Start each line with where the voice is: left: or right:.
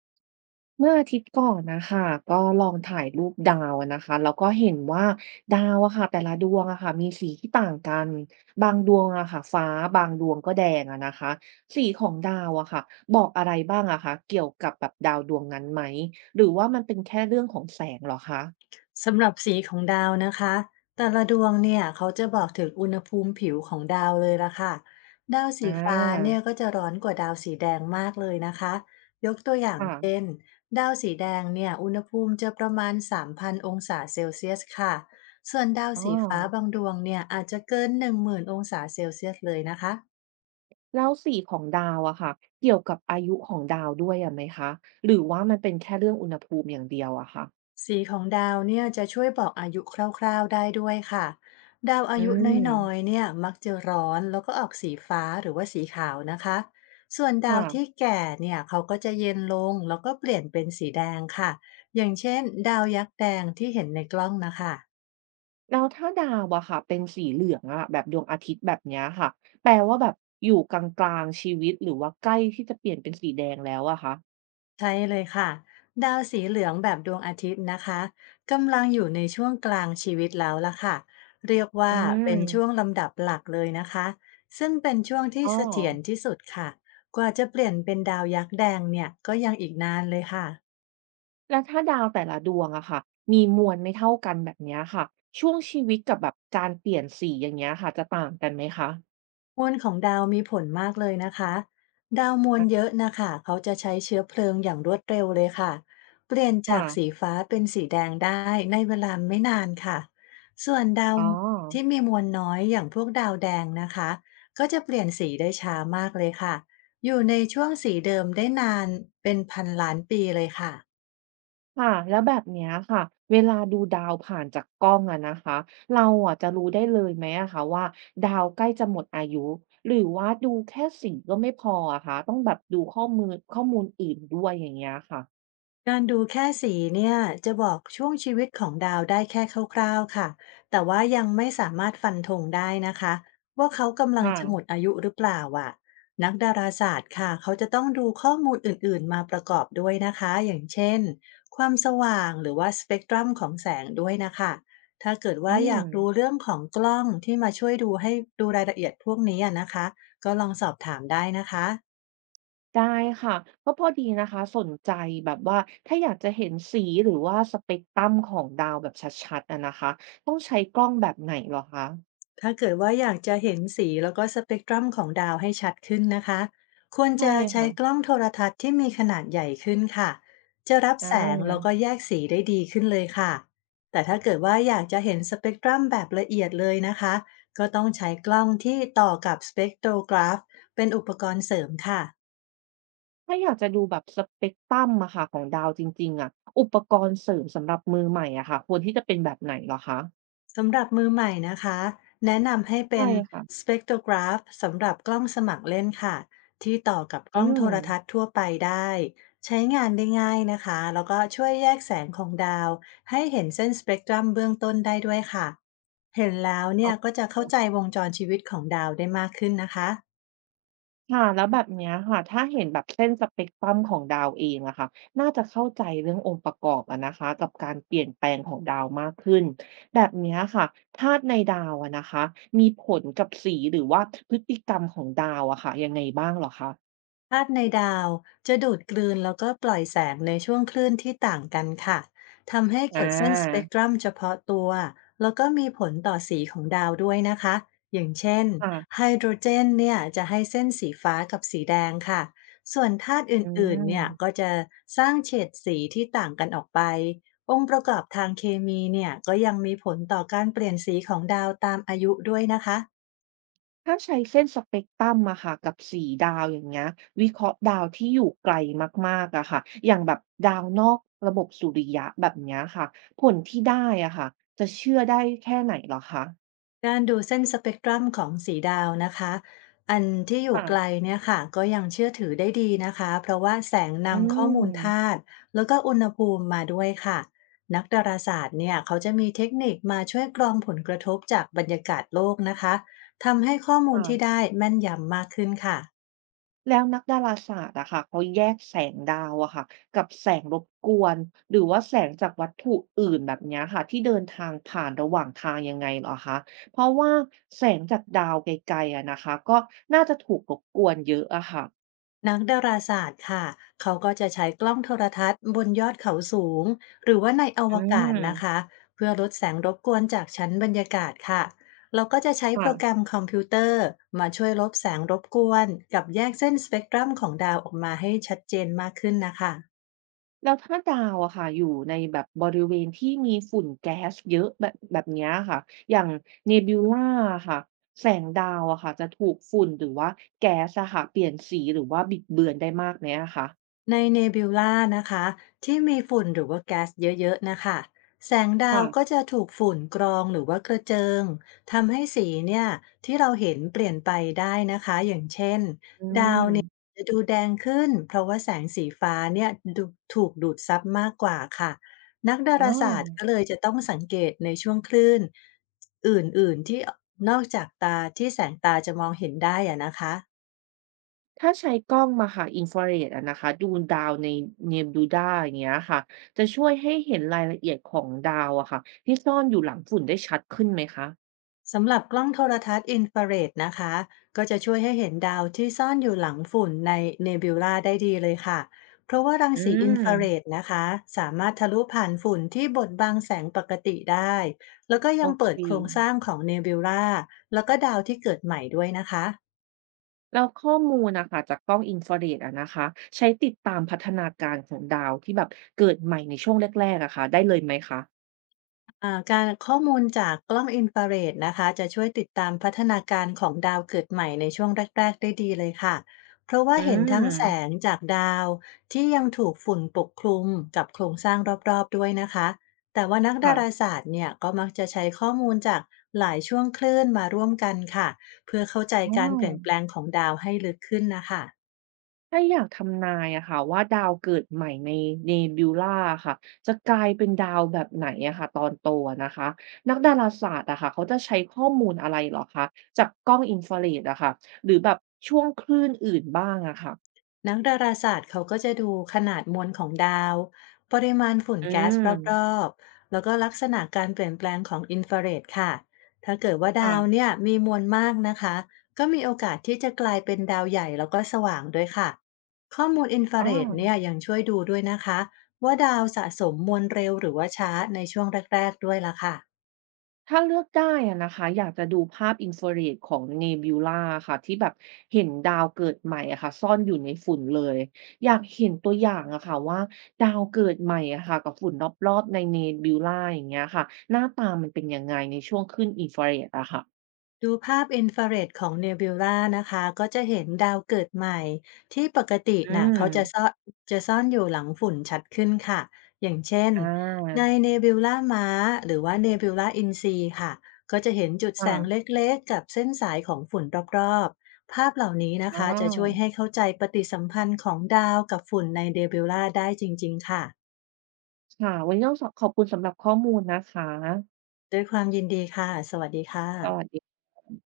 right: เมื่ออาทิตย์ก่อนนะคะก็ลองถ่ายรูปดาวอะนะคะแล้วก็เห็นว่าดาวอะค่ะแต่ละดวงอะค่ะมีสีที่ต่างกันบางดวงอะค่ะฟ้าบางดวงก็แดงอะนะคะสีของดาวอะค่ะบอกอะไรบ้างอะคะเกี่ยวกับแบบดาวดวงนั้นไหมหรือว่ามันเป็นแค่เรื่องของแสงเหรอคะ
left: สำหรับสีของดาวนะคะแต่ละดวงเนี่ยเขาจะบอกถึงอุณหภูมิผิวของดาวเลยละค่ะดาว
right: อ
left: สีฟ้าเนี่ย
right: า
left: ก็จะร้อนกว่าดาวสีแดงมากเลยนะคะยกตัวอย่างเช่
right: ค่ะ
left: นดาวสีแดงเนี่ยอุณหภูมิจะประมาณ3,000องศาเซลเซียสค่ะส่วนดาว
right: อ๋อ
left: สีฟ้าบางดวงเนี่ยอาจจะเกิน10,000องศาเซลเซียสเลยนะคะ
right: แล้วสีของดาวอะค่ะเกี่ยวกับอายุของดาวด้วยอะไหมคะหรือว่ามันเป็นแค่เรื่องอุณหภูมิอย่างเดียวอะค่ะ
left: สีของดาวเนี่ยจะช่วยบอกอายุคร่าวๆได้ด้วยค่ะดาวอา
right: อื
left: ยุน้อย
right: ม
left: ๆเนี่ยมักจะร้อนแล้วก็ออกสีฟ้าหรือว่าสีขาวนะคะส่วนดาวที่
right: ค่ะ
left: แก่เนี่ยเขาก็จะเย็นลงแล้วก็เปลี่ยนเป็นสีแดงค่ะอย่างเช่นดาวยักษ์แดงที่เห็นในกล้องนะคะ
right: แล้วถ้าดาวอะค่ะเป็นสีเหลืองอะแบบดวงอาทิตย์แบบเนี้ยค่ะแปลว่าแบบอยู่กลางๆชีวิตหรือว่าใกล้ที่จะเปลี่ยนเป็นสีแดงแล้วอะคะ
left: ใช่เลยค่ะดาวสีเหลืองแบบดวงอาทิตย์นะคะกำลังอยู่ในช่วงกลางชีวิตแล้วล่ะค่ะเรียก
right: อื
left: ว่าเป็นช่วง
right: ม
left: ลำดับหลักเลยนะคะซึ่งเป็นช่วงที่
right: อ๋อ
left: เสถียรที่สุดค่ะกว่าจะเปลี่ยนเป็นดาวยักษ์แดงเนี่ยก็ยังอีกนานเลยค่ะ
right: แล้วถ้าดาวแต่ละดวงอะค่ะมีมวลไม่เท่ากันแบบเนี้ยค่ะช่วงชีวิตกับแบบการเปลี่ยนสีอย่างเงี้ยค่ะจะต่างกันไหมคะ
left: มวลของดาวมีผลมากเลยนะคะดาวมวลเยอะนะคะเขาจะใช้เชื้อเพลิงอย่างรวดเร็วเลยค่ะเปลี่ยนจากสี
right: ค่ะ
left: ฟ้าเป็นสีแดงได้ในเวลาไม่นานค่ะส่วนดาว
right: อ๋อ
left: ที่มีมวลน้อยอย่างพวกดาวแดงนะคะก็จะเปลี่ยนสีได้ช้ามากเลยค่ะอยู่ในช่วงสีเดิมได้นานเป็นพันล้านปีเลยค่ะ
right: ค่ะแล้วแบบเนี้ยค่ะเวลาดูดาวผ่านจากกล้องอะนะคะเราอะจะรู้ได้เลยไหมอะคะว่าดาวใกล้จะหมดอายุหรือว่าดูแค่สีก็ไม่พออะคะต้องแบบดูข้อมูลอื่นด้วยอย่างเงี้ยค่ะ
left: การดูแค่สีเนี่ยจะบอกช่วงชีวิตของดาวได้แค่คร่าวๆค่ะแต่ว่ายังไม่สามารถฟันธงได้นะคะว่าเขากำลัง
right: ค่ะ
left: จะหมดอายุหรือเปล่าอ่ะนักดาราศาสตร์ค่ะเขาจะต้องดูข้อมูลอื่นๆมาประกอบด้วยนะคะอย่างเช่นความสว่างหรือว่าสเปกตรัมของแสงด้วยนะคะถ้าเกิด
right: อื
left: ว่าอ
right: ม
left: ยากรู้เรื่องของกล้องที่มาช่วยดูดูรายละเอียดพวกนี้อะนะคะก็ลองสอบถามได้นะคะ
right: ได้ค่ะก็พอดีนะคะสนใจแบบว่าถ้าอยากจะเห็นสีหรือว่าสเปกตรัมของดาวแบบชัดๆอะนะคะต้องใช้กล้องแบบไหนเหรอคะ
left: ถ้าเกิดว่าอยากจะเห็นสีแล้วก็สเปกตรัมของดาวให้ชัดขึ้นนะคะควร
right: ใช่
left: จะใช้
right: ค่ะ
left: กล้องโทรทัศน์ที่มีขนาดใหญ่ขึ้นค่ะจะรับ
right: อ
left: แสงแล้วก็
right: า
left: แยกสีได้ดีขึ้นเลยค่ะแต่ถ้าเกิดว่าอยากจะเห็นสเปกตรัมแบบละเอียดเลยนะคะก็ต้องใช้กล้องที่ต่อกับสเปกโทรกราฟเป็นอุปกรณ์เสริมค่ะ
right: ถ้าอยากจะดูแบบสเปกตรัมอะค่ะของดาวจริงๆอะอุปกรณ์เสริมสำหรับมือใหม่อะค่ะควรที่จะเป็นแบบไหนเหรอคะ
left: สำหรับมือใหม่นะคะแนะนำให้เป็
right: ใช่
left: น
right: ค่ะ
left: spectrograph สำหรับกล้องสมัครเล่นค่ะที่ต่อกับก
right: อื
left: ล้อง
right: ม
left: โทรทัศน์ทั่วไปได้ใช้งานได้ง่ายนะคะแล้วก็ช่วยแยกแสงของดาวให้เห็นเส้นสเปกตรัมเบื้องต้นได้ด้วยค่ะเห็นแล้ว
right: อ๋
left: เนี่ยก็
right: อ
left: จะเข้าใจวงจรชีวิตของดาวได้มากขึ้นนะคะ
right: ค่ะแล้วแบบเนี้ยค่ะถ้าเห็นแบบเส้นสเปกตรัมของดาวเองอะค่ะน่าจะเข้าใจเรื่ององค์ประกอบอะนะคะกับการเปลี่ยนแปลงของดาวมากขึ้นแบบเนี้ยค่ะธาตุในดาวอะนะคะมีผลกับสีหรือว่าพฤติกรรมของดาวอะค่ะยังไงบ้างเหรอคะ
left: ธาตุในดาวจะดูดกลืนแล้วก็ปล่อยแสงในช่วงคลื่นที่ต่างกันค่ะทำให้
right: อ
left: เกิดเส้นสเปก
right: า
left: ตรัมเฉพาะตัวแล้วก็มีผลต่อสีของดาวด้วยนะคะอย่างเช่นไฮ
right: ค่ะ
left: โดรเจนเนี่ยจะให้เส้นสีฟ้ากับสีแดงค่ะส่วนธาตุอ
right: อื
left: ื่นๆเนี่ยก็
right: ม
left: จะสร้างเฉดสีที่ต่างกันออกไปองค์ประกอบทางเคมีเนี่ยก็ยังมีผลต่อการเปลี่ยนสีของดาวตามอายุด้วยนะคะ
right: ถ้าใช้เส้นสเปกตรัมอะค่ะกับ4ดาวอย่างเงี้ยวิเคราะห์ดาวที่อยู่ไกลมากๆอะค่ะอย่างแบบดาวนอกระบบสุริยะแบบเนี้ยค่ะผลที่ได้อะค่ะจะเชื่อได้แค่ไหนเหรอคะ
left: การดูเส้นสเปกตรัมของสีดาวนะคะอันที่อยู่ไกล
right: ค่ะ
left: เนี่ยค่ะก็ยังเชื่อถือได้ดีนะคะเพราะว่าแสง
right: อื
left: นำข้อมูลธา
right: ม
left: ตุแล้วก็อุณหภูมิมาด้วยค่ะนักดาราศาสตร์เนี่ยเขาจะมีเทคนิคมาช่วยกรองผลกระทบจากบรรยากาศโลกนะคะทำให้ข้อมูลที่
right: ค่ะ
left: ได้แม่นยำมากขึ้นค่ะ
right: แล้วนักดาราศาสตร์อะค่ะเขาแยกแสงดาวอะค่ะกับแสงรบกวนหรือว่าแสงจากวัตถุอื่นแบบเนี้ยค่ะที่เดินทางผ่านระหว่างทางยังไงเหรอคะเพราะว่าแสงจากดาวไกลๆอะนะคะก็น่าจะถูกรบกวนเยอะอะค่ะ
left: นักดาราศาสตร์ค่ะ เขาก็จะใช้กล้องโทรทัศน์บนยอดเขาสูงหรือว่าในอว
right: อื
left: กาศ
right: ม
left: นะคะ เพื่อลดแสงรบกวนจากชั้นบรรยากาศค่ะ เราก็จะใช้โป
right: ค่ะ
left: รแกรมคอมพิวเตอร์มาช่วยลบแสงรบกวนกับแยกเส้นสเปกตรัมของดาวออกมาให้ชัดเจนมากขึ้นนะคะ
right: แล้วถ้าดาวอะค่ะอยู่ในแบบบริเวณที่มีฝุ่นแก๊สเยอะแบบเนี้ยค่ะอย่างเนบิวลาอะค่ะแสงดาวอะค่ะจะถูกฝุ่นหรือว่าแก๊สอะค่ะเปลี่ยนสีหรือว่าบิดเบือนได้มากไหมอะคะ
left: ในเนบิวลานะคะที่มีฝุ่นหรือว่าแก๊สเยอะๆนะคะ แสงดาว
right: ค่ะ
left: ก็จะถูกฝุ่นกรองหรือว่ากระเจิงทำให้สีเนี่ยที่เราเห็นเปลี่ยนไปได้นะคะอย่างเช่น
right: อืม
left: จะดูแดงขึ้นเพราะว่าแสงสีฟ้าเนี่ยดูถูกดูดซับมากกว่าค่ะนักดา
right: อ๋
left: ราศาสต
right: อ
left: ร์ก็เลยจะต้องสังเกตในช่วงคลื่นอื่นๆที่นอกจากตาที่แสงตาจะมองเห็นได้อะนะคะ
right: ถ้าใช้กล้องมาค่ะอินฟราเรดอะนะคะดูดาวในเนบิวลาอย่างเงี้ยค่ะจะช่วยให้เห็นรายละเอียดของดาวอะค่ะที่ซ่อนอยู่หลังฝุ่นได้ชัดขึ้นไหมคะ
left: สำหรับกล้องโทรทัศน์อินฟราเรดนะคะก็จะช่วยให้เห็นดาวที่ซ่อนอยู่หลังฝุ่นในเนบิวลาได้ดีเลยค่ะเพราะว่ารัง
right: อื
left: สีอิ
right: ม
left: นฟราเรดนะคะสามารถทะลุผ่านฝุ่นที่บดบังแสงปกติได้แล้วก็
right: โอ
left: ยัง
right: เค
left: เปิดโครงสร้างของเนบิวลาแล้วก็ดาวที่เกิดใหม่ด้วยนะคะ
right: แล้วข้อมูลนะคะจากกล้องอินฟราเรดอะนะคะใช้ติดตามพัฒนาการของดาวที่แบบเกิดใหม่ในช่วงแรกๆอะค่ะได้เลยไหมคะ
left: การข้อมูลจากกล้องอินฟราเรดนะคะจะช่วยติดตามพัฒนาการของดาวเกิดใหม่ในช่วงแรกๆได้ดีเลยค่ะเพราะว่า
right: อื
left: เห็น
right: ม
left: ทั้งแสงจากดาวที่ยังถูกฝุ่นปกคลุมกับโครงสร้างรอบๆด้วยนะคะแต่ว่านักดารา
right: ค่ะ
left: ศาสตร์เนี่ยก็มักจะใช้ข้อมูลจากหลายช่วงคลื่นมาร่วมกันค่ะเพื่อเข้าใจ
right: อ๋อ
left: การเปลี่ยนแปลงของดาวให้ลึกขึ้นนะคะ
right: ถ้าอยากทำนายอะค่ะว่าดาวเกิดใหม่ใน Nebula ่าค่ะจะกลายเป็นดาวแบบไหนอะค่ะตอนโตอะนะคะนักดาราศาสตร์อะค่ะเขาจะใช้ข้อมูลอะไรเหรอคะจากกล้องอินฟราเรดอะค่ะหรือแบบช่วงคลื่นอื่นบ้างอะค่ะ
left: นักดาราศาสตร์เขาก็จะดูขนาดมวลของดาว ปริมาณฝุ่น
right: อื
left: แก๊ส
right: ม
left: รอบๆ แล้วก็ลักษณะการเปลี่ยนแปลงของอินฟราเรดค่ะ ถ้าเกิดว่า
right: ค่ะ
left: ดาวเนี่ยมีมวลมากนะคะ ก็มีโอกาสที่จะกลายเป็นดาวใหญ่แล้วก็สว่างด้วยค่ะ ข้อมูลอินฟรา
right: อ๋อ
left: เรดเนี่ยยังช่วยดูด้วยนะคะว่าดาวสะสมมวลเร็วหรือว่าช้าในช่วงแรกๆด้วยล่ะค่ะ
right: ถ้าเลือกได้อะนะคะอยากจะดูภาพอินฟราเรดของ Nebula าค่ะที่แบบเห็นดาวเกิดใหม่อะค่ะซ่อนอยู่ในฝุ่นเลยอยากเห็นตัวอย่างอะค่ะว่าดาวเกิดใหม่อะค่ะกับฝุ่นรอบๆใน Nebula อย่างเงี้ยค่ะหน้าตามันเป็นยังไงในช่วงขึ้นอินฟราเรดอะค่ะ
left: ดูภาพอินฟราเรดของเนบิวลานะคะก็จะเห็นดาวเกิดใหม่ที่ปกติ
right: อื
left: น่ะเขาจะ
right: ม
left: ซ่อนอยู่หลังฝุ่นชัดขึ้นค่ะอย่างเช่น
right: อ
left: ใน
right: า
left: เนบิวลาม้าหรือว่าเนบิวลาอินซีค่ะก็จะเห็นจุดแสงเ
right: ค่ะ
left: ล็กๆกับเส้นสายของฝุ่นรอบๆภาพเหล่านี้นะ
right: อ๋
left: คะจะช่วย
right: อ
left: ให้เข้าใจปฏิสัมพันธ์ของดาวกับฝุ่นในเนบิวลาได้จริงๆค่ะ
right: ค่ะวันนี้ต้องขอบคุณสำหรับข้อมูลนะคะ
left: ด้วยความยินดีค่ะสวัสดีค่ะ
right: สวัสดี